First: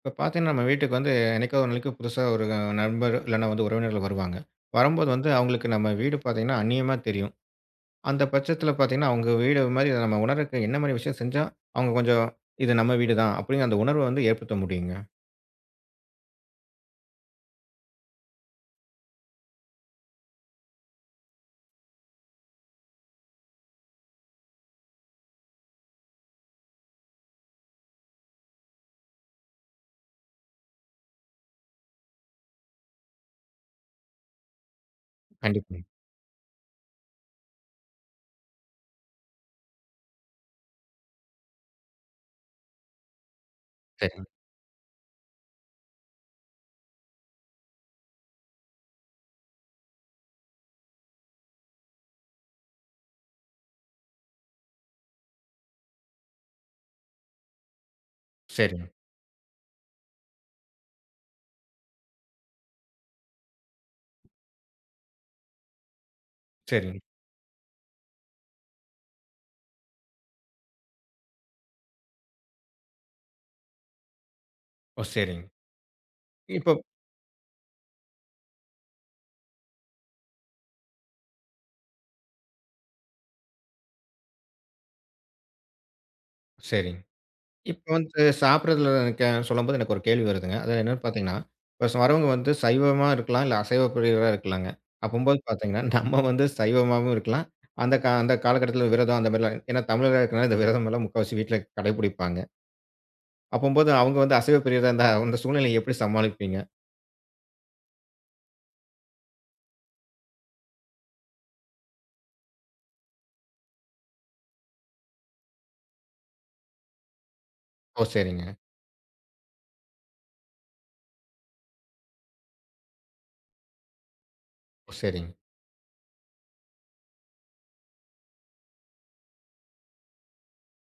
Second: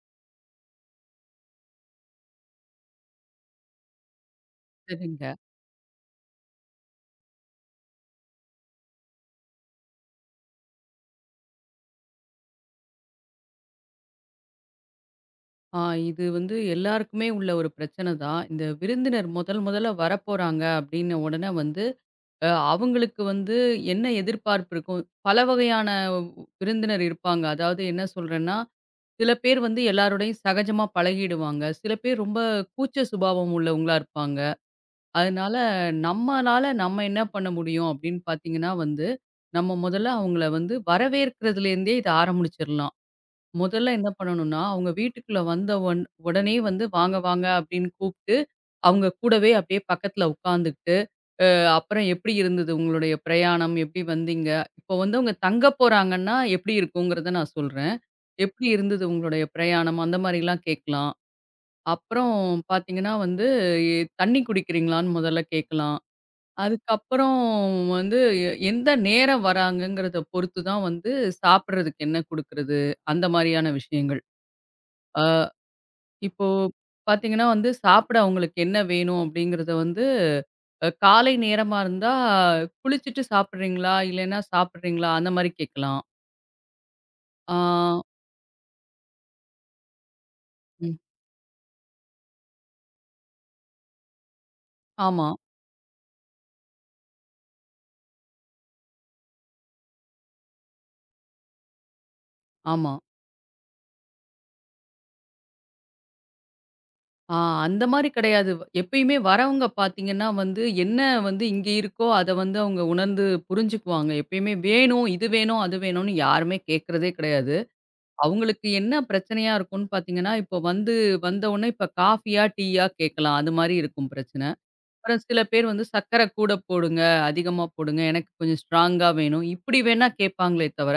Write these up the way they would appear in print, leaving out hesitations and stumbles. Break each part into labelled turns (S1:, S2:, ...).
S1: இப்ப பார்த்தீங்கன்னா, நம்ம வீட்டுக்கு வந்து என்னைக்கோ ஒரு நாளைக்கு புதுசா ஒரு நண்பர் இல்லன்னா வந்து உறவினர்கள் வருவாங்க. வரும்போது
S2: சரிங்க.
S1: வந்து அவங்களுக்கு நம்ம வீடு பார்த்தீங்கன்னா, அந்நியமா தெரியும். அந்த பட்சத்தில பார்த்தீங்கன்னா, அவங்க வீடு மாரி நம்ம உணர்றதுக்கு என்ன மாரி விஷயம் செஞ்சா, அவங்க கொஞ்சம் "இது நம்ம வீடு தான்" அப்படிங்கிற அந்த உணர்வ வந்து ஏற்படுத்த முடியுங்க?
S2: ஆ இது வந்து எல்லாருக்குமே உள்ள ஒரு பிரச்சனை தான். இந்த விருந்தினர் முதல் முதல்ல வரப்போறாங்க அப்படின்ன உடனே வந்து, அவங்களுக்கு வந்து என்ன எதிர்பார்ப்பு இருக்கும்? பல வகையான விருந்தினர் இருப்பாங்க. அதாவது என்ன சொல்றேன்னா, சில பேர் வந்து எல்லாரோடையும் சகஜமா பழகிடுவாங்க. சில பேர் ரொம்ப கூச்ச சுபாவம் உள்ளவங்களா இருப்பாங்க. அதனால
S1: கண்டிப்பா.
S2: நம்மளால நம்ம என்ன பண்ண முடியும் அப்படின்னு பார்த்தீங்கன்னா வந்து, நம்ம முதல்ல அவங்கள வந்து வரவேற்கிறதுலேருந்தே இத ஆரம்பிச்சிரலாம். முதல்ல என்ன
S1: சரிங்க,
S2: பண்ணணும்னா, அவங்க வீட்டுக்குள்ள வந்த உடனே வந்து "வாங்க, வாங்க" அப்படின்னு கூப்ட்டு, அவங்க கூடவே அப்படியே பக்கத்துல உட்காந்துக்கிட்டு, அ "அப்புறம் எப்படி இருந்தது உங்களுடைய பிரயாணம்? எப்படி வந்தீங்க?" இப்போ வந்து அவங்க தங்க போறாங்கன்னா, எப்படி இருக்குங்கிறத நான் சொல்றேன். "எப்படி
S1: சரிங்க,
S2: இருந்தது உங்களுடைய பிரயாணம்?" அந்த மாரிலாம் கேட்கலாம். அப்புறம் பார்த்தீங்கன்னா வந்து, "தண்ணி குடிக்கிறீங்களான்னு?" முதல்ல கேட்கலாம்.
S1: சரிங்க.
S2: அதுக்கப்புறம் வந்து எந்த நேரம் வராங்கங்கிறத பொறுத்து தான் வந்து, சாப்பிடுறதுக்கு என்ன குடுக்குறது? அந்த மாரியான விஷயங்கள்.
S1: ஓ!
S2: ஆ,
S1: சரிங்க.
S2: இப்போ
S1: இப்போ
S2: பார்த்தீங்கன்னா வந்து சாப்பிட அவங்களுக்கு என்ன வேணும் அப்படிங்கிறத வந்து காலை நேரமா இருந்தா குளிச்சுட்டு சாப்பிடுறீங்களா இல்லைன்னா சாப்பிடுறீங்களா அந்த மாதிரி கேட்கலாம்.
S1: சரிங்க.
S2: ஆ,
S1: இப்ப வந்து சாப்பிடுறதுல எனக்கு சொல்லும்போது எனக்கு ஒரு கேள்வி வருதுங்க. அது
S2: ம்.
S1: என்னன்னு பார்த்தீங்கன்னா, இப்ப வரவங்க வந்து சைவமா இருக்கலாம், இல்ல அசைவ பிரியரா இருக்கலாங்க.
S2: ஆமா,
S1: அப்பம்போது பார்த்தீங்கன்னா, நம்ம வந்து சைவமாவும் இருக்கலாம். அந்த காலகட்டத்தில விரதம் அந்த மாரிலாம் ஏன்னா தமிழரா இருக்கனால இந்த விரதம் எல்லாம் முக்காவாசி வீட்ல கடைபிடிப்பாங்க.
S2: ஆமா.
S1: அப்பம்போது அவங்க வந்து அசைவ பிரியரா இருந்தா, அந்த சூழ்நிலைய எப்படி சமாளிப்பீங்க?
S2: ஆ, அந்த மாதிரி கிடையாது. எப்பயுமே வரவங்க பார்த்தீங்கன்னா வந்து என்ன வந்து இங்க இருக்கோ அத வந்து அவங்க உணர்ந்து புரிஞ்சுக்குவாங்க. எப்பயுமே வேணும், இது வேணும், அது வேணும்னு யாருமே கேட்கறதே கிடையாது.
S1: ஓ! சரிங்க.
S2: அவங்களுக்கு என்ன பிரச்சனையா இருக்கும்னு பார்த்தீங்கன்னா, இப்போ வந்து வந்த உடனே இப்ப காஃபியா, டீயா கேட்கலாம். அது மாதிரி இருக்கும் பிரச்சனை.
S1: ஓ!
S2: அப்புறம்
S1: சரிங்க.
S2: சில பேர் வந்து சர்க்கரை கூட போடுங்க, அதிகமா போடுங்க. எனக்கு கொஞ்சம் ஸ்ட்ராங்கா வேணும். இப்படி வேணா கேட்பாங்களே தவிர,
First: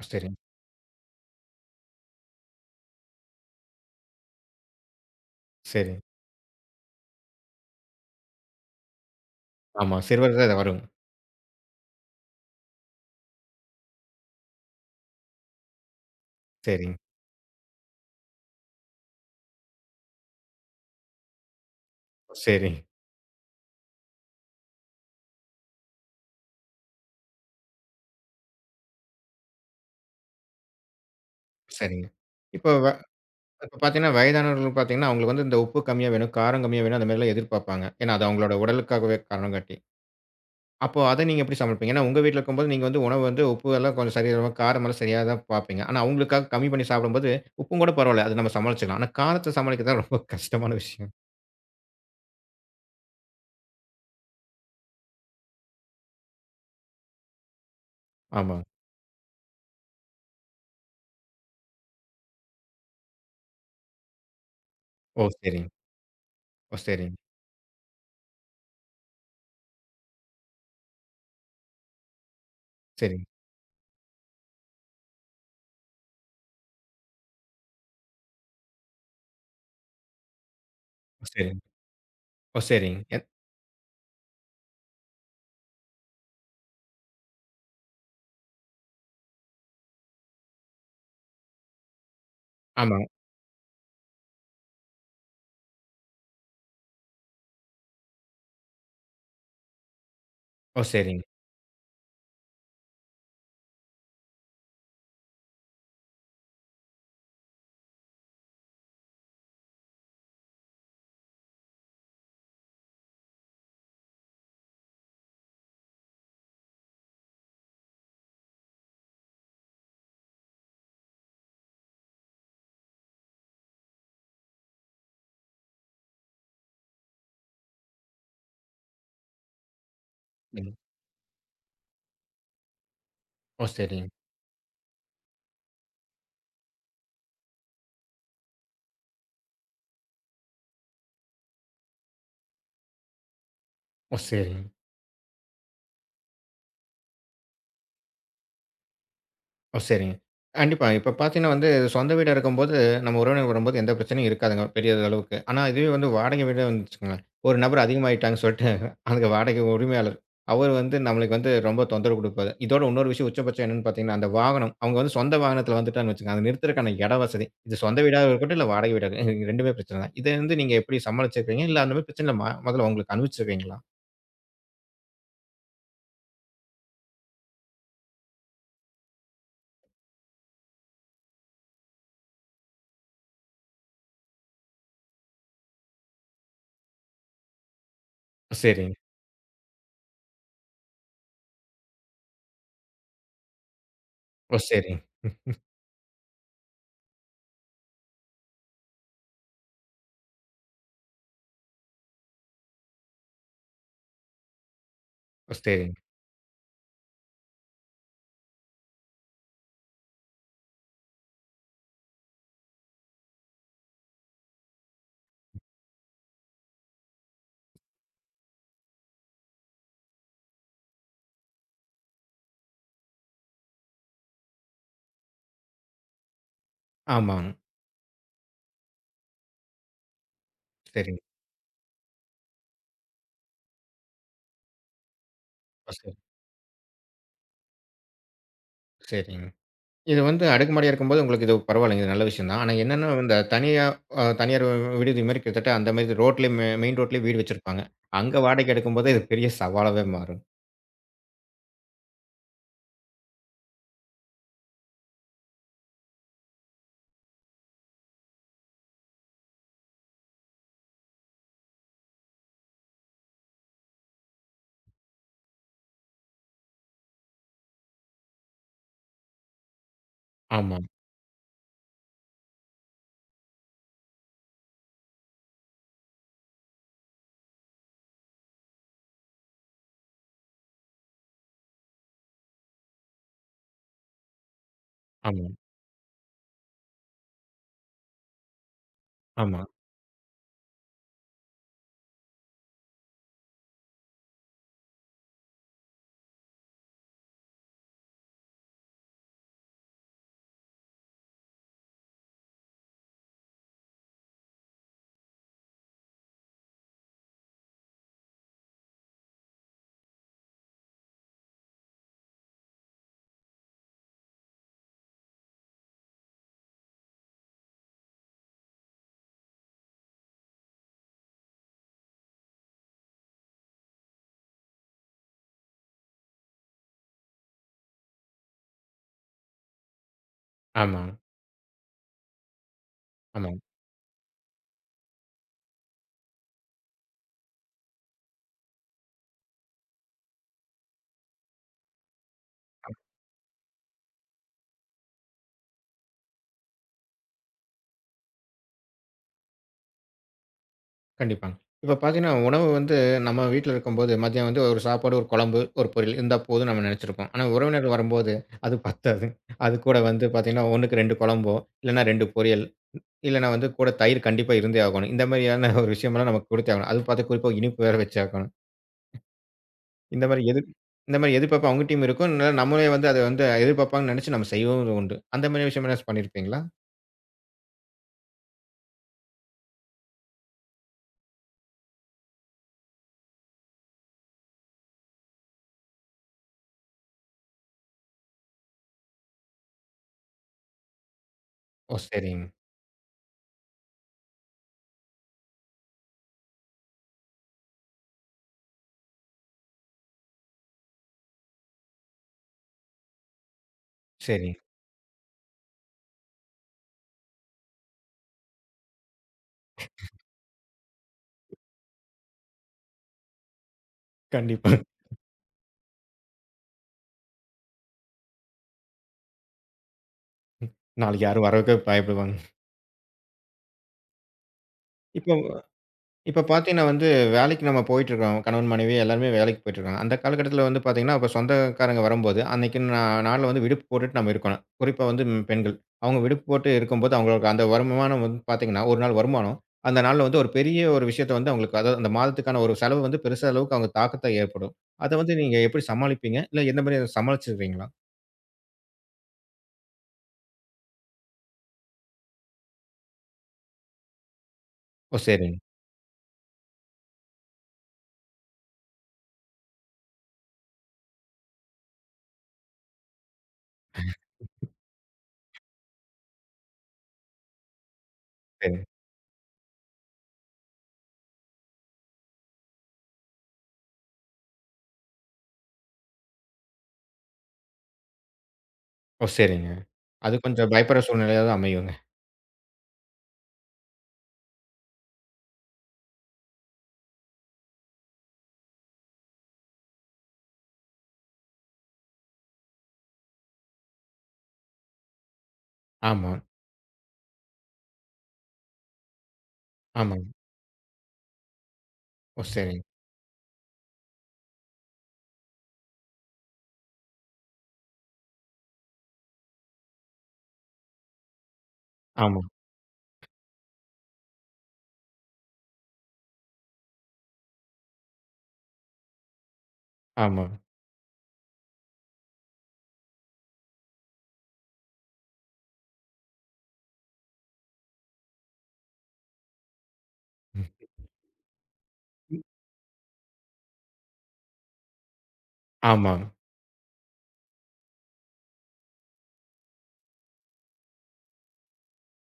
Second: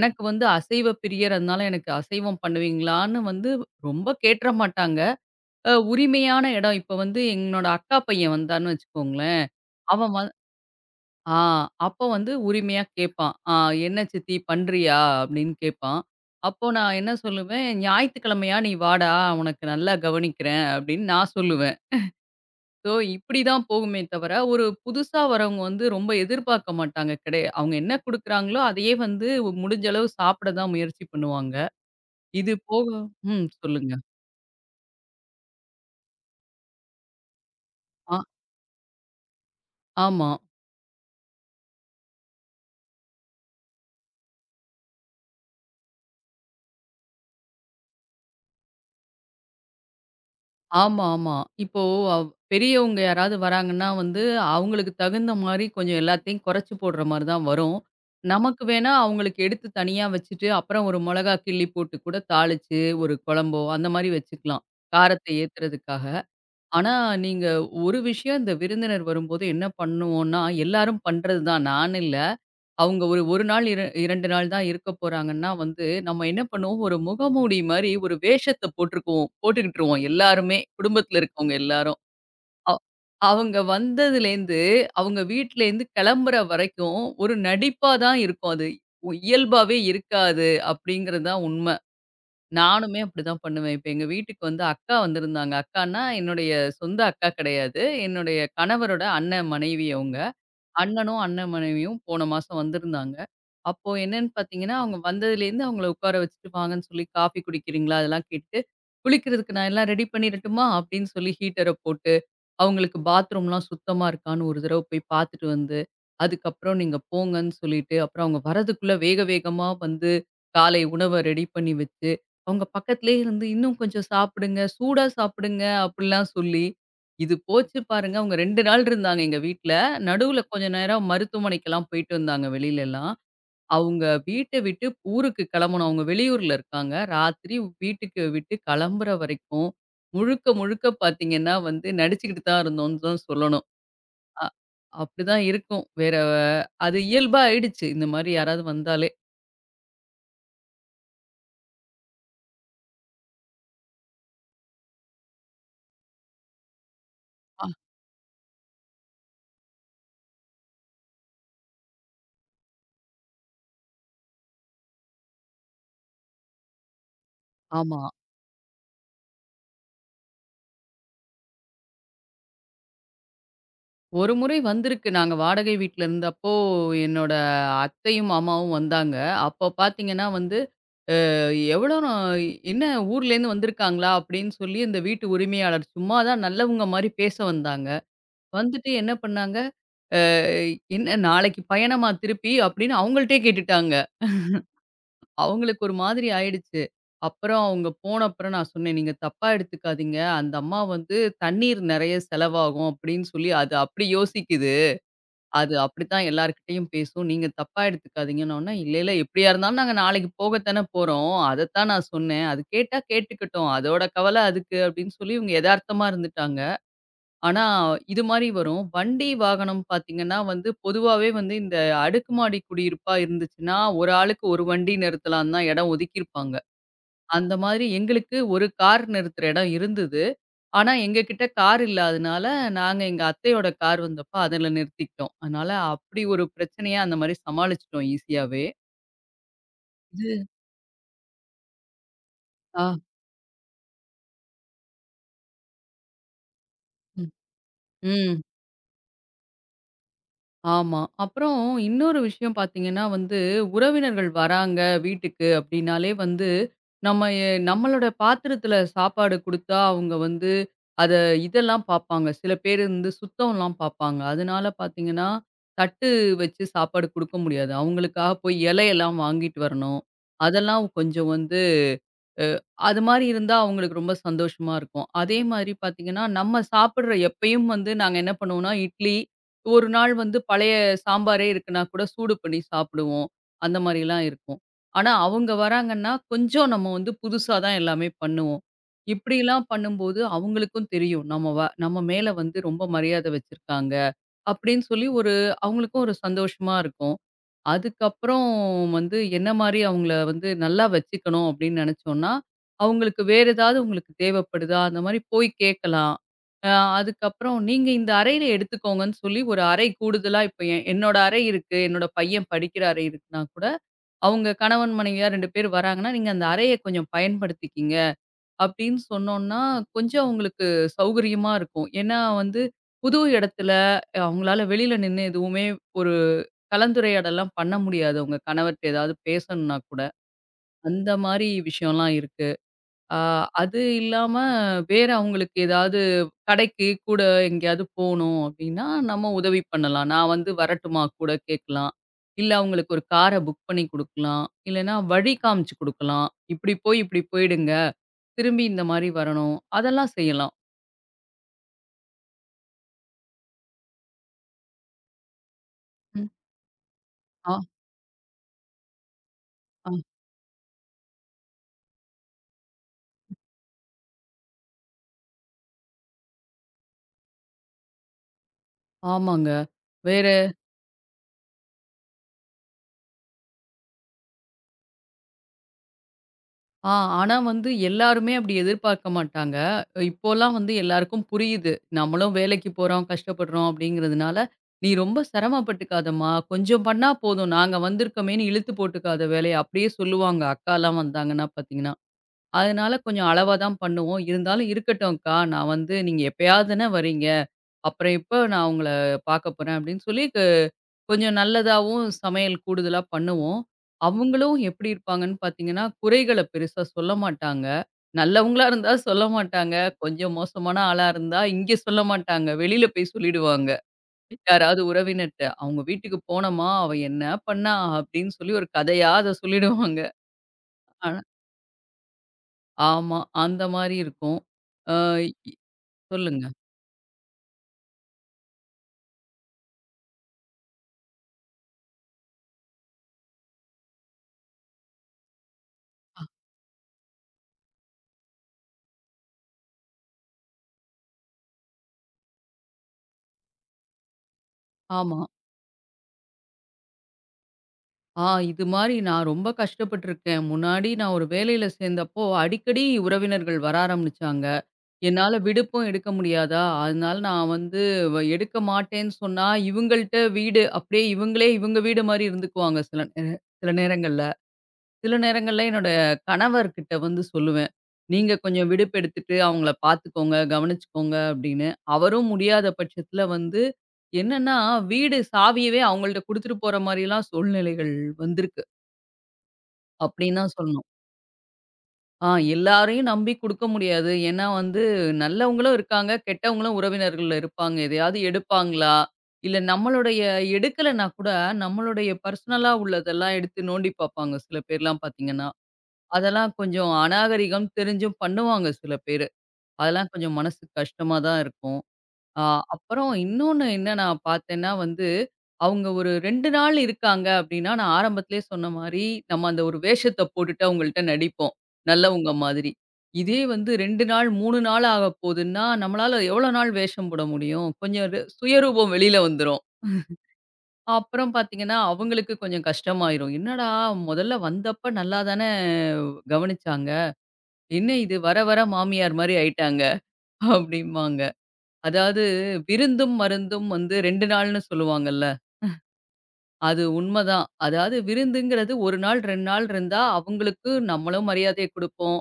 S1: ஓ! சரிங்க.
S2: வந்து அசைவ பிரியர். அதனால எனக்கு அசைவம் பண்ணுவீங்களான்னு வந்து ரொம்ப கேட்ற மாட்டாங்க.
S1: சரி.
S2: உரிமையான இடம் இப்ப வந்து என்னோட அக்கா பையன் வந்தான்னு வச்சுக்கோங்களேன்.
S1: ஆமா.
S2: அவன் வ
S1: சிறுவர்கள் தான் இது வரும்.
S2: ஆ அப்போ வந்து உரிமையா கேட்பான். "ஆ என்ன சித்தி பண்றியா?" அப்படின்னு கேட்பான். அப்போ
S1: சரிங்க.
S2: நான் என்ன சொல்லுவேன், "ஞாயித்துக்கிழமையா நீ வாடா, உனக்கு நல்லா கவனிக்கிறேன்" அப்படின்னு நான் சொல்லுவேன்.
S1: ஓ சரிங்க.
S2: ஸோ இப்படிதான் போகுமே தவிர, ஒரு புதுசா வரவங்க வந்து ரொம்ப எதிர்பார்க்க மாட்டாங்க. அவங்க என்ன குடுக்குறாங்களோ, அதையே வந்து முடிஞ்ச அளவு சாப்பிட தான் முயற்சி பண்ணுவாங்க.
S1: சரிங்க.
S2: இது
S1: இப்ப
S2: போக
S1: வ
S2: ம்.
S1: இப்ப
S2: சொல்லுங்க.
S1: பார்த்தீங்கன்னா, வயதானவர்கள் பார்த்தீங்கன்னா, அவங்களுக்கு வந்து இந்த உப்பு கம்மியா வேணும், காரம் கம்மியா வேணும், அந்த மாதிரிலாம் எதிர்பார்ப்பாங்க. ஏன்னா,
S2: ஆ
S1: அது அவங்களோட உடலுக்காகவே காரணங்காட்டி.
S2: ஆமா,
S1: அப்போ அத நீங்க எப்படி சமாளிப்பீங்க? ஏன்னா, உங்க வீட்ல இருக்கும்போது நீங்க வந்து உணவு வந்து உப்பு எல்லாம் கொஞ்சம் சரியா காரமெல்லாம் சரியா தான் பார்ப்பீங்க. ஆனா, அவங்களுக்காக கம்மி பண்ணி சாப்பிடும்போது, உப்பும் கூட பரவாயில்ல. அது நம்ம சமாளிச்சுக்கலாம். ஆனா, காரத்த சமாளிக்கிறது தான் ரொம்ப கஷ்டமான
S2: ஆமா,
S1: விஷயம்.
S2: ஆமா. இப்போ அவ் பெரியவங்க யாராவது வராங்கன்னா வந்து, அவங்களுக்கு தகுந்த மாரி கொஞ்சம் எல்லாத்தையும் குறைச்சு போடுற மாரி தான் வரும்.
S1: ஆமா.
S2: நமக்கு வேணா அவங்களுக்கு எடுத்து தனியா வச்சுட்டு, அப்புறம் ஒரு மொளகா கிள்ளி போட்டு கூட தாளிச்சு, ஒரு குழம்போ அந்த மாரி வச்சுக்கலாம்.
S1: ஓ!
S2: காரத்தை
S1: சரிங்க.
S2: ஏத்துறதுக்காக.
S1: ஓ!
S2: ஆனா,
S1: சரிங்க.
S2: நீங்க ஒரு விஷயம் இந்த விருந்தினர் வரும்போது என்ன பண்ணுவோம்னா, எல்லாரும் பண்றது தான். நான் இல்ல. அவங்க ஒரு
S1: சரிங்க.
S2: 1 நாள், 2 நாள் தான் இருக்க போறாங்கன்னா வந்து, நம்ம என்ன பண்ணுவோம், ஒரு முகமூடி மாரி ஒரு வேஷத்த போட்டுக்கிட்டுருவோம் எல்லாருமே. குடும்பத்தில
S1: ஓ!
S2: இருக்கவங்க
S1: சரிங்க.
S2: எல்லாரும்.
S1: ஓ!
S2: அ
S1: சரிங்க.
S2: அவங்க வந்ததுலேருந்து, அவங்க வீட்லேருந்து கிளம்புற வரைக்கும், ஒரு நடிப்பா தான் இருக்கும் அது. இயல்பாவே இருக்காது, அப்படிங்கிறது தான் உண்ம. நானுமே
S1: ஆமாங்க.
S2: அப்படிதான் பண்ணுவேன். இப்ப எங்க வீட்டுக்கு வந்து அக்கா வந்திருந்தாங்க. அக்கான்னா, என்னுடைய சொந்த அக்கா கிடையாது. என்னுடைய கணவரோட அண்ணன் மனைவி அவங்க.
S1: ஓ!
S2: அண்ணனும்,
S1: சரிங்க.
S2: அண்ணன் மனைவியும் போன மாசம் வந்திருந்தாங்க. அப்போ என்னன்னு பார்த்தீங்கன்னா, அவங்க வந்ததுலேருந்து அவங்கள உட்கார வச்சுட்டு வாங்கன்னு சொல்லி, "காஃபி குடிக்கிறீங்களா?" அதெல்லாம் கேட்டுட்டு, "குளிக்கிறதுக்கு நான் எல்லாம் ரெடி பண்ணிறட்டுமா?" அப்படின்னு சொல்லி ஹீட்டர போட்டு அவங்களுக்கு பாத்ரூம்லாம் சுத்தமா இருக்கான்னு ஒரு தடவ போய் பார்த்துட்டு வந்து, அதுக்கப்புறம் நீங்க போங்கன்னு சொல்லிட்டு, அப்புறம் அவங்க வரதுக்குள்ள வேக வேகமா வந்து காலை உணவ ரெடி பண்ணி வச்சு, அவங்க பக்கத்திலேயே இருந்து "இன்னும் கொஞ்சம் சாப்பிடுங்க, சூடா சாப்பிடுங்க" அப்படிலாம் சொல்லி, இது போச்சு பாருங்க. அவங்க 2 நாள் இருந்தாங்க எங்க வீட்ல. நடுவுல கொஞ்ச
S1: ம்.
S2: நேரம் மருத்துவமனைக்கெல்லாம் போயிட்டு வந்தாங்க வெளியிலலாம்.
S1: ஓ!
S2: அவங்க
S1: சரிங்க.
S2: வீட்ட விட்டு ஊருக்கு கிளம்பணும். அவங்க வெளியூர்ல இருக்காங்க. ராத்திரி வீட்டுக்கு விட்டு கிளம்புற வரைக்கும், முழுக்க முழுக்க பார்த்தீங்கன்னா வந்து நடிச்சுக்கிட்டு தான் இருந்தோம்ன்னு தான் சொல்லணும்.
S1: ஓ!
S2: அ
S1: சரிங்க.
S2: அப்படிதான் இருக்கும். அது இயல்பா ஆயிடுச்சு. இந்த மாரி யாராவது வந்தாலே.
S1: ஓ! சரிங்க. கண்டிப்பா. இப்ப பார்த்தீங்கன்னா வந்து, சொந்த வீடா இருக்கும்போது, நம்ம உறவினர்கள் வரும்போது எந்த பிரச்சனையும் இருக்காதுங்க, பெரிய அளவுக்கு. ஆனா இதுவே வந்து வாடகை வீடா இருந்துச்சுன்னு வச்சுக்கோங்களேன், ஒரு
S2: ஆ.
S1: நபர் அதிகமாயிட்டாங்கன்னு சொல்லிட்டு, அந்த வாடகை உரிமையாளர், அவர் வந்து நம்மளுக்கு வந்து ரொம்ப தொந்தரவு குடுப்பாரு. இதோட இன்னொரு விஷயம் உச்சபட்சம் என்னன்னு பார்த்தீங்கன்னா, அந்த வாகனம், அவங்க வந்து சொந்த வாகனத்தில வந்துட்டாங்கன்னு வச்சுக்கோங்க, அத நிறுத்துறதுக்கான இட வசதி, இது
S2: ஆமா.
S1: சொந்த வீடா இருக்கட்டும், இல்ல வாடகை வீடா இருக்கட்டும், 2மே பிரச்சனை தான். இத வந்து நீங்க எப்படி சமாளிச்சிருக்கீங்க? இல்ல அந்த மாரி பிரச்சனையில மொதல்ல உங்களுக்கு அனுபவிச்சிருக்கீங்களா?
S2: ஒரு முறை வந்திருக்கு. நாங்க வாடகை வீட்ல இருந்தப்போ, என்னோட அத்தையும், மாமாவும் வந்தாங்க. அப்போ பார்த்தீங்கன்னா வந்து, "எவ்வளோ நா என்ன ஊர்லேருந்து வந்திருக்காங்களா?" அப்படின்னு சொல்லி இந்த வீட்டு உரிமையாளர் சும்மா தான் நல்லவங்க மாரி பேச வந்தாங்க. வந்துட்டு
S1: சரிங்க.
S2: என்ன பண்ணாங்க, "அ என்ன நாளைக்கு பயணமா திருப்பி?" அப்படின்னு அவங்கள்ட்டயே கேட்டுட்டாங்க.
S1: ஓ! சரிங்க.
S2: அவங்களுக்கு ஒரு மாதிரி ஆயிடுச்சு. அப்புறம் அவங்க போன அப்புறம் நான் சொன்னேன், "நீங்க தப்பா எடுத்துக்காதீங்க. அந்த அம்மா வந்து தண்ணீர் நெறைய செலவாகும்" அப்படின்னு சொல்லி அது அப்படி யோசிக்குது.
S1: ஓ!
S2: அது
S1: சரிங்க.
S2: அப்படித்தான் எல்லார்கிட்டயும் பேசும். நீங்க தப்பா எடுத்துக்காதீங்கன்னோன்னே, "இல்ல, இல்ல எப்படியா இருந்தாலும் நாங்க நாளைக்கு போகத்தானே போறோம். அதத்தான் நான் சொன்னேன். அது கேட்டா கேட்டுக்கட்டும். அதோட கவல அதுக்கு" அப்படின்னு சொல்லி இவங்க எதார்த்தமா இருந்துட்டாங்க. ஆனா, இது மாரி வரும். வண்டி, வாகனம் பார்த்தீங்கன்னா வந்து, பொதுவாவே வந்து இந்த அடுக்குமாடி குடியிருப்பா இருந்துச்சுன்னா, ஒரு ஆளுக்கு ஒரு வண்டி நிறுத்தலான்னு தான் இடம் ஒதுக்கியிருப்பாங்க.
S1: ஆமாங்க.
S2: அந்த மாதிரி எங்களுக்கு ஒரு கார் நிறுத்துற இடம் இருந்தது. ஆனா, எங்க
S1: சரிங்க.
S2: கிட்ட கார் இல்லாதனால, நாங்க எங்க அத்தையோட கார் வந்தப்ப அதுல நிறுத்திக்கிட்டோம். அதனால,
S1: ஓ! சரி.
S2: அப்படி ஒரு பிரச்சனைய அந்த மாரி சமாளிச்சுட்டோம் ஈஸியாவே.
S1: சரிங்க. இது வந்து
S2: இது
S1: அடுக்குமாடியா இருக்கும்போது உங்களுக்கு இது பரவாயில்லைங்க. இது நல்ல விஷயம் தான். ஆனா
S2: ஆ.
S1: என்னன்னா இந்த தனியா அ தனியார் விடுதி மாரி கிட்டத்தட்ட அந்த மாரி ரோட்லயே மெயின் ரோட்லயே
S2: ம்.
S1: வீடு வச்சிருப்பாங்க. அங்க
S2: ம்.
S1: வாடகைக்கு எடுக்கும்போது இது பெரிய சவாலாவே மாறும்.
S2: ஆமா. அப்புறம் இன்னொரு விஷயம் பார்த்தீங்கன்னா வந்து, உறவினர்கள் வராங்க வீட்டுக்கு அப்படின்னாலே வந்து, நம்மளோட பாத்திரத்தில சாப்பாடு குடுத்தா, அவங்க வந்து அத இதெல்லாம் பார்ப்பாங்க. சில பேர் வந்து சுத்தம்லாம் பார்ப்பாங்க. அதனால பார்த்தீங்கன்னா, தட்டு வச்சு சாப்பாடு குடுக்க முடியாது. அவங்களுக்காக போய் இலையெல்லாம் வாங்கிட்டு வரணும்.
S1: ஆமா,
S2: அதெல்லாம் கொஞ்சம் வந்து அஹ் அது மாரி இருந்தா அவங்களுக்கு ரொம்ப சந்தோஷமா இருக்கும். அதே மாரி பார்த்தீங்கன்னா, நம்ம சாப்பிடுற எப்பயும் வந்து நாங்க என்ன பண்ணுவோம்னா, இட்லி ஒரு நாள் வந்து பழைய சாம்பாரே இருக்குன்னா கூட சூடு பண்ணி சாப்பிடுவோம். அந்த மாரிலாம் இருக்கும். ஆனா,
S1: ஆமா,
S2: அவங்க வராங்கன்னா கொஞ்சம் நம்ம வந்து புதுசா தான் எல்லாமே பண்ணுவோம்.
S1: ஆமா,
S2: இப்படிலாம் பண்ணும்போது அவங்களுக்கும் தெரியும். நம்ம மேல வந்து ரொம்ப மரியாதை வச்சிருக்காங்க. அப்படின்னு சொல்லி ஒரு அவங்களுக்கும் ஒரு சந்தோஷமா இருக்கும். அதுக்கப்புறம் வந்து என்ன மாரி அவங்கள வந்து நல்லா வச்சுக்கணும் அப்படின்னு நெனச்சோம்னா, அவங்களுக்கு வேறு ஏதாவது உங்களுக்கு தேவைப்படுதா? அந்த மாரி போய் கேட்கலாம். அ அதுக்கப்புறம் நீங்க இந்த அறையில எடுத்துக்கோங்கன்னு சொல்லி ஒரு அறை கூடுதலா இப்ப என்னோட அறை இருக்கு. என்னோட பையன் படிக்கிற அறை இருக்குன்னா கூட, அவங்க கணவன், மனைவியா 2 பேர் வராங்கன்னா, நீங்க அந்த அறைய கொஞ்சம் பயன்படுத்திக்கிங்க. அப்படின்னு சொன்னோம்னா, கொஞ்சம் அவங்களுக்கு சௌகரியமா இருக்கும். ஏன்னா வந்து, புது இடத்துல அவங்களால வெளியில நின்னு எதுவுமே ஒரு கலந்துரையாடல்லாம் பண்ண முடியாது. அவங்க கணவர்ட்ட ஏதாவது பேசணும்னா கூட.
S1: ஆமா,
S2: அந்த மாரி விஷயம்லாம் இருக்கு. ஆ
S1: ஆமா.
S2: அது இல்லாம வேற அவங்களுக்கு ஏதாவது கடைக்கு கூட எங்கேயாவது போணும் அப்படின்னா, நம்ம உதவி பண்ணலாம். நான் வந்து வரட்டுமா கூட கேட்கலாம். இல்ல அவங்களுக்கு ஒரு கார புக் பண்ணி குடுக்கலாம். இல்லன்னா வழி காமிச்சு குடுக்கலாம். இப்படி போய் இப்படி போயிடுங்க. திரும்பி இந்த மாரி வரணும். அதெல்லாம் செய்யலாம்.
S1: கண்டிப்பாங்க. இப்ப பார்த்தீங்கன்னா, உணவு வந்து நம்ம வீட்ல இருக்கும்போது மதியம் வந்து ஒரு சாப்பாடு, ஒரு குழம்பு, ஒரு பொரியல்
S2: ம்.
S1: இருந்தா போதும்னு நம்ம நெனச்சிருப்போம். ஆனா
S2: ஆ,
S1: உறவினர்கள் வரும்போது அது பத்தாது. அது
S2: ஆ
S1: கூட வந்து பார்த்தீங்கன்னா, 1க்கு 2 குழம்போ, இல்லன்னா 2 பொரியல் இல்லன்னா வந்து கூட தயிர் கண்டிப்பா இருந்தே ஆகணும். இந்த மாரியான ஒரு விஷயமெல்லாம் நமக்கு குடுத்தே ஆகணும். அதுவும் பார்த்து குறிப்பா இனிப்பு வேற வச்சாகணும்.
S2: ஆமாங்க.
S1: இந்த
S2: வேற
S1: மாரி எதிர் இந்த மாரி எதிர்பார்ப்பு அவங்க டீம் இருக்கும். அதனால நம்மளே வந்து அத வந்து எதிர்பார்ப்பாங்கன்னு நெனச்சு நம்ம செய்யவும் உண்டு. அந்த மாரி விஷயம் என்னாச்சு பண்ணியிருப்பீங்களா?
S2: ஆ ஆனா வந்து எல்லாருமே அப்படி எதிர்பார்க்க மாட்டாங்க. இப்போலாம் வந்து எல்லாருக்கும் புரியுது. நம்மளும் வேலைக்கு போறோம், கஷ்டப்படுறோம் அப்படிங்கிறதுனால, "நீ ரொம்ப சிரமப்பட்டுக்காதம்மா. கொஞ்சம் பண்ணா போதும். நாங்க வந்திருக்கோமேன்னு" இழுத்து போட்டுக்காத வேலைய அப்படியே சொல்லுவாங்க. அக்காலாம் வந்தாங்கன்னா பார்த்தீங்கன்னா.
S1: ஓ! சரிங்க,
S2: அதனால கொஞ்சம் அளவா தான் பண்ணுவோம். இருந்தாலும் "இருக்கட்டும்க்கா, நான் வந்து நீங்க எப்பயாவது தானே வரீங்க. அப்புறம் எப்ப நான் உங்கள பார்க்க போறேன்?" அப்படின்னு சொல்லி கொஞ்சம் நல்லதாவும் சமையல் கூடுதலா பண்ணுவோம். அவங்களும்
S1: சரிங்க.
S2: எப்படி இருப்பாங்கன்னு பார்த்தீங்கன்னா, குறைகள பெருசா சொல்ல மாட்டாங்க. நல்லவங்களா இருந்தா சொல்ல மாட்டாங்க. கொஞ்சம் மோசமான ஆளா இருந்தா இங்க சொல்ல மாட்டாங்க. வெளியில போய் சொல்லிடுவாங்க.
S1: கண்டிப்பா.
S2: யாராவது உறவினர்ட்ட, "அவங்க வீட்டுக்கு போனோமா, அவ என்ன பண்ணா?" அப்படின்னு சொல்லி ஒரு கதையா அத சொல்லிடுவாங்க. ஆனா
S1: நாளைக்கு யாரும் வரதுக்கே பயப்படுவாங்க.
S2: ஆமா. அந்த மாரி இருக்கும். அ
S1: இப்ப
S2: இ
S1: இப்ப
S2: சொல்லுங்க.
S1: பார்த்தீங்கன்னா வந்து, வேலைக்கு நம்ம போயிட்டுருக்கோம். கணவன், மனைவி எல்லாருமே வேலைக்கு போயிட்டுருக்காங்க. அந்த காலகட்டத்தில வந்து பார்த்தீங்கன்னா, இப்ப சொந்தக்காரங்க வரும்போது, அன்னைக்கு நாள்ல வந்து விடுப்பு போட்டுட்டு நம்ம இருக்கணும். குறிப்பா வந்து ம், பெண்கள். அவங்க விடுப்பு போட்டு இருக்கும்போது, அவங்களுக்கு அந்த வருமானம் வந்து பார்த்தீங்கன்னா, ஒரு நாள் வருமானம், அந்த நாள்ல வந்து ஒரு பெரிய ஒரு விஷயத்த வந்து அவங்களுக்கு அதாவது அந்த மாதத்துக்கான ஒரு செலவு வந்து பெருசா அளவுக்கு அவங்க தாக்கத்த ஏற்படும். அத
S2: ஆமா.
S1: வந்து நீங்க எப்படி சமாளிப்பீங்க? இல்ல எந்த மாரி அத சமாளிச்சிருக்கிறீங்களா?
S2: ஆ இது மாரி நான் ரொம்ப கஷ்டப்பட்டுருக்கேன். முன்னாடி நான் ஒரு வேலையில சேர்ந்தப்போ, அடிக்கடி உறவினர்கள் வர ஆரம்பிச்சாங்க.
S1: ஓ!
S2: என்னால
S1: சரிங்க,
S2: விடுப்பும் எடுக்க முடியாதா, அதனால நான் வந்து எடுக்க மாட்டேன்னு சொன்னா, இவங்கள்ட்ட வீடு அப்படியே இவங்களே இவங்க வீடு மாரி இருந்துக்குவாங்க சில நேரங்கள்ல. சில நேரங்கள்ல என்னோட கணவர்கிட்ட வந்து சொல்லுவேன். "நீங்க கொஞ்சம்
S1: சரிங்க.
S2: விடுப்பு எடுத்துட்டு அவங்கள பார்த்துக்கோங்க, கவனிச்சுக்கோங்க" அப்படின்னு. அவரும் முடியாத பட்சத்துல வந்து என்னன்னா, வீடு சாவியவே அவங்கள்ட்ட குடுத்துட்டு போற மாரிலாம் சூழ்நிலைகள் வந்திருக்கு.
S1: ஓ! சரிங்க. அது
S2: அப்படின்னு தான்
S1: கொஞ்சம்
S2: சொல்லணும்.
S1: பயப்படுற சூழ்நிலையா தான் அமையுங்க.
S2: ஆ எல்லாரையும் நம்பி குடுக்க முடியாது. ஏன்னா வந்து நல்லவங்களும் இருக்காங்க, கெட்டவங்களும் உறவினர்கள்ல இருப்பாங்க. எதையாவது எடுப்பாங்களா? இல்ல நம்மளுடைய எடுக்கலன்னா கூட, நம்மளுடைய பர்சனலா உள்ளதெல்லாம் எடுத்து நோண்டி பார்ப்பாங்க சில பேர்லாம் பார்த்தீங்கன்னா.
S1: ஆமா,
S2: அதெல்லாம் கொஞ்சம் அநாகரிகம் தெரிஞ்சும் பண்ணுவாங்க சில பேரு. அதெல்லாம்
S1: ஆமாங்க.
S2: கொஞ்சம் மனசுக்கு கஷ்டமா தான் இருக்கும். ஆ
S1: ஓ! சரிங்க.
S2: அப்புறம் இன்னொன்னு என்ன நான் பார்த்தேன்னா வந்து, அவங்க ஒரு 2 நாள் இருக்காங்க அப்டின்னா, நான் ஆரம்பத்திலேயே சொன்ன மாரி, நம்ம அந்த ஒரு வேஷத்த போட்டுட்டு அவங்கள்ட்ட நடிப்போம். நல்லவங்க
S1: ஆமா,
S2: மாதிரி. இதே வந்து 2 நாள், 3 நாள் ஆகப் போதுன்னா, நம்மளால எவ்வளோ நாள் வேஷம் போட முடியும்? கொஞ்சம் சுயரூபம் வெளியில வந்துரும்.
S1: ஆமா,
S2: அப்புறம் பார்த்தீங்கன்னா, அவங்களுக்கு கொஞ்சம் கஷ்டமாயிரும். என்னடா! முதல்ல வந்தப்ப நல்லா தான கவனிச்சாங்க. என்ன இது வர வர மாமியார் மாரி ஆயிட்டாங்க அப்டிம்பாங்க. அதாவது
S1: ம்.
S2: விருந்தும், மருந்தும் வந்து 2 நாள்னு சொல்லுவாங்கல்ல.
S1: ஆமா.
S2: அது உண்மதான். அதாவது விருந்துங்கிறது 1 நாள், 2 நாள் இருந்தா அவங்களுக்கு நம்மளும் மரியாதைய குடுப்போம்.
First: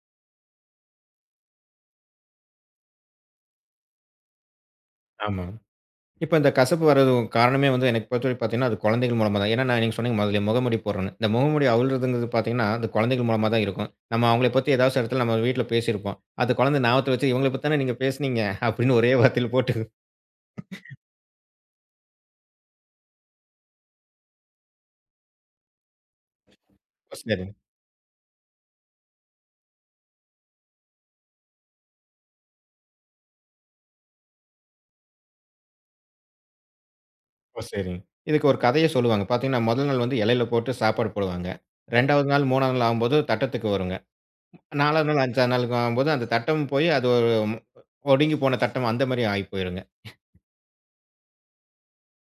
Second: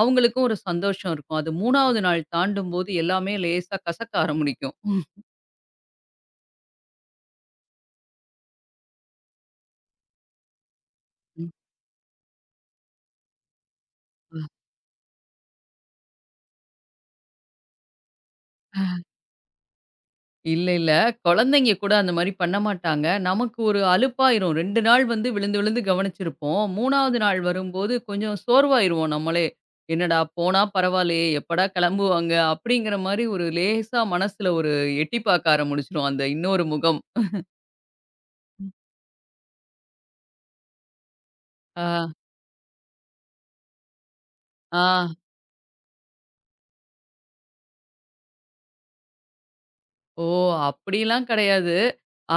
S2: அவங்களுக்கும் ஒரு சந்தோஷம் இருக்கும். அது 3வது நாள் தாண்டும்போது எல்லாமே லேசா கசக்க ஆரம்பிக்கும்.
S1: ஆமா. இப்ப இந்த கசப்பு வரது காரணமே வந்து எனக்கு பொறுத்தவரைக்கும் பார்த்தீங்கன்னா, அது குழந்தைகள் மூலமா தான். ஏன்னா, நீங்க சொன்னீங்க முதல்லயே முகமூடி போடுறேன்னு. இந்த
S2: ம்.
S1: முகமூடி அவுழ்றதுங்கிறது பார்த்தீங்கன்னா, அது குழந்தைகள் மூலமா தான் இருக்கும். நம்ம அவங்கள பத்தி ஏதாச்சு இடத்துல நம்ம வீட்ல பேசியிருப்போம். அது குழந்தை ஞாபகத்துல வச்சு, "இவங்கள பத்தி தானே நீங்க பேசுனீங்க" அப்படின்னு ஒரே வார்த்தையில போட்டு
S2: இல்ல, இல்ல. குழந்தைங்க கூட அந்த மாரி பண்ண மாட்டாங்க. நமக்கு ஒரு அலுப்பாயிரும். 2 நாள் வந்து விழுந்து, விழுந்து கவனிச்சிருப்போம்.
S1: ஓ
S2: 3வது நாள்
S1: சரிங்க,
S2: வரும்போது கொஞ்சம் சோர்வாயிருவோம் நம்மளே. "என்னடா போனா பரவாயில்லையே, எப்படா கிளம்புவாங்க?" அப்படிங்கிற மாரி ஒரு லேசா மனசுல ஒரு எட்டி பார்க்க ஆரம்பிச்சுரும் அந்த இன்னொரு முகம்.
S1: ஓ சரிங்க. இதுக்கு ஒரு கதைய சொல்லுவாங்க. பார்த்தீங்கன்னா, முதல் நாள் வந்து இலையில போட்டு சாப்பாடு போடுவாங்க.
S2: ஆ,
S1: 2வது நாள், 3வது நாள் ஆகும்போது தட்டத்துக்கு வருங்க.
S2: ஆ,
S1: 4வது நாள், 5வது நாளுக்கு ஆகும்போது அந்த தட்டம் போய் அது ஒரு ஒடுங்கி போன தட்டம் அந்த மாரி ஆகி போயிருங்க.
S2: ஓ! அப்படிலாம் கிடையாது.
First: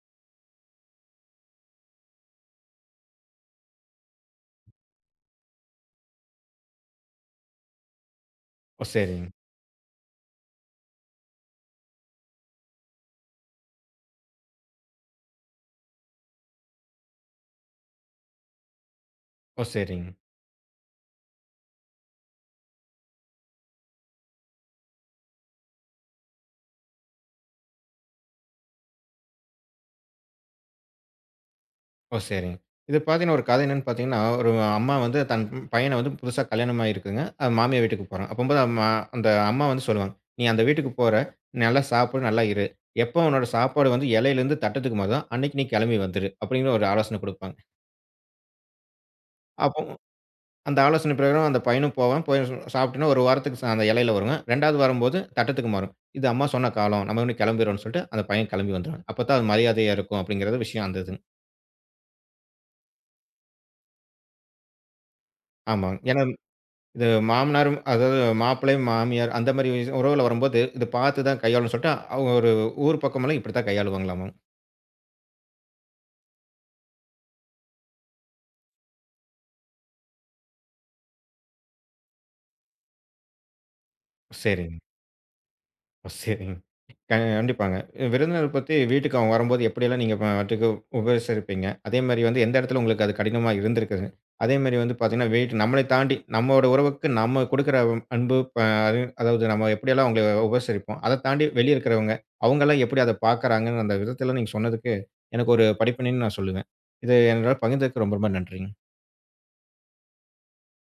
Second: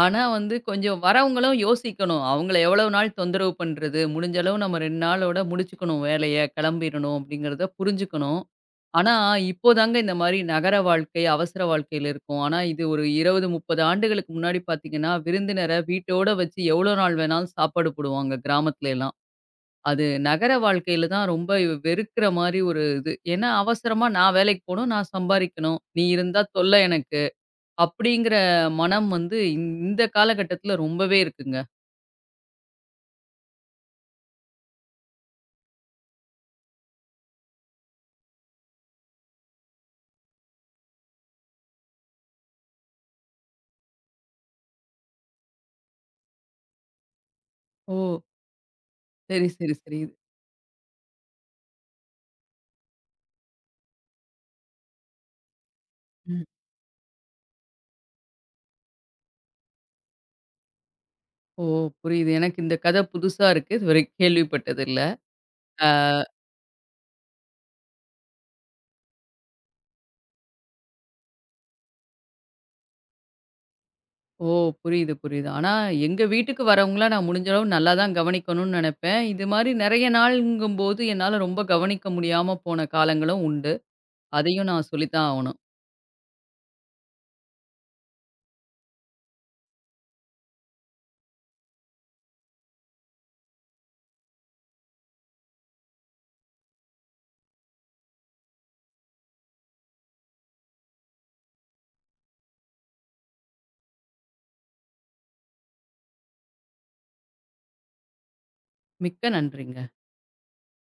S2: ஆனா வந்து கொஞ்சம் வரவங்களும் யோசிக்கணும். அவங்கள எவ்வளவு நாள் தொந்தரவு பண்றது? முடிஞ்ச அளவு நம்ம 2 நாளோட முடிச்சுக்கணும் வேலைய, கிளம்பிரணும் அப்படிங்கிறத புரிஞ்சுக்கணும்.
S1: ஓ
S2: ஆனா,
S1: சரிங்க,
S2: இப்போதாங்க இந்த மாரி நகர வாழ்க்கை, அவசர வாழ்க்கையில இருக்கோம். ஆனா, இது ஒரு 20, 30 ஆண்டுகளுக்கு முன்னாடி பார்த்தீங்கன்னா, விருந்தினர வீட்டோட வச்சு எவ்வளோ நாள் வேணாலும் சாப்பாடு போடுவாங்க கிராமத்துல எல்லாம்.
S1: ஓ
S2: அது
S1: சரிங்க.
S2: நகர வாழ்க்கையில தான் ரொம்ப வெறுக்கிற மாரி ஒரு இது. ஏன்னா, அவசரமா நான் வேலைக்கு போணும், நான் சம்பாரிக்கணும், நீ இருந்தா தொல்ல எனக்கு, அப்படிங்கிற மனம் வந்து இந்த இந்த காலகட்டத்துல ரொம்பவே இருக்குங்க.
S1: ஓ! சரிங்க. இது பார்த்தீங்கன்னா, ஒரு கதை என்னன்னு பார்த்தீங்கன்னா, ஒரு அம்மா வந்து தன் பையன வந்து புதுசா கல்யாணம் ஆகியிருக்குதுங்க. அது மாமியார் வீட்டுக்கு போறான். அப்பம்போது அம்மா அந்த அம்மா வந்து சொல்லுவாங்க, "நீ அந்த வீட்டுக்கு போற, நல்லா சாப்பிடு, நல்லா இரு. எப்போ உன்னோட சாப்பாடு வந்து இலையிலேருந்து தட்டத்துக்கு மாறுதோ, அன்னைக்கு நீ கிளம்பி வந்துரு." அப்படீங்கிற ஒரு ஆலோசனை குடுப்பாங்க.
S2: ஓ! சரி, சரி,
S1: அப்போ
S2: சரி. இது-
S1: அந்த ஆலோசனை பிரகாரம் அந்த பையனும் போவான். போய் சாப்பிட்டுன்னு 1 வாரத்துக்கு ச அந்த இலையில வருங்க. 2வது வரும்போது தட்டத்துக்கு மாறும். "இது
S2: ம்.
S1: அம்மா சொன்ன காலம். நம்ம இன்னும் கிளம்பிருவோம்ன்னு" சொல்லிட்டு அந்த பையன் கிளம்பி வந்துருவான். அப்ப தான் அது மரியாதையா இருக்கும், அப்படீங்கிறது விஷயம் அந்த இதுங்க.
S2: ஓ! புரியுது. எனக்கு இந்த கதை புதுசா இருக்கு. இதுவரைக்கும் கேள்விப்பட்டதில்ல.
S1: ஆமாங்க. ஏன்னா இது மாமனாரும் அதாவது மாப்பிள்ளை, மாமியார் அந்த மாரி விஷயம் உறவுல வரும்போது, இத பார்த்து தான் கையாளணும்னு சொல்லிட்டு, அவங்க ஒரு ஊர் பக்கமெல்லாம் இப்படித்தான் கையாளுவாங்களாமாம்.
S2: ஓ! புரியுது, புரியுது. ஆனா, எங்க வீட்டுக்கு வரவங்கள நான் முடிஞ்ச அளவு நல்லா தான் கவனிக்கணும்னு நெனைப்பேன். இது மாரி நெறைய நாள்ங்கும்போது என்னால ரொம்ப கவனிக்க முடியாம போன காலங்களும் உண்டு. அதையும்
S1: சரிங்க.
S2: நான் சொல்லி தான் ஆவணும்.
S1: ஓ! சரிங்க. க கண்டிப்பாங்க. விருந்தினர் பத்தி வீட்டுக்கு அவங்க வரும்போது எப்படியெல்லாம் நீங்க பாட்டுக்கு உபசரிப்பீங்க? அதேமாரி வந்து எந்த இடத்துல உங்களுக்கு அது கடினமா இருந்திருக்குது? அதேமாரி வந்து பார்த்தீங்கன்னா, வீட்டு நம்மளை தாண்டி நம்மோட உறவுக்கு நம்ம குடுக்குற அன்பு அது அதாவது நம்ம எப்படியெல்லாம் அவங்கள உபசரிப்போம். அத தாண்டி வெளிய இருக்கிறவங்க, அவங்கலாம் எப்படி அத பார்க்குறாங்கன்னு அந்த விதத்தெல்லாம் நீங்க சொன்னதுக்கு எனக்கு ஒரு படிப்பினைன்னு நான் சொல்லுவேன். இது என்னோட பகிர்ந்ததுக்கு ரொம்ப ரொம்ப நன்றிங்க.
S2: மிக்க நன்றிங்க.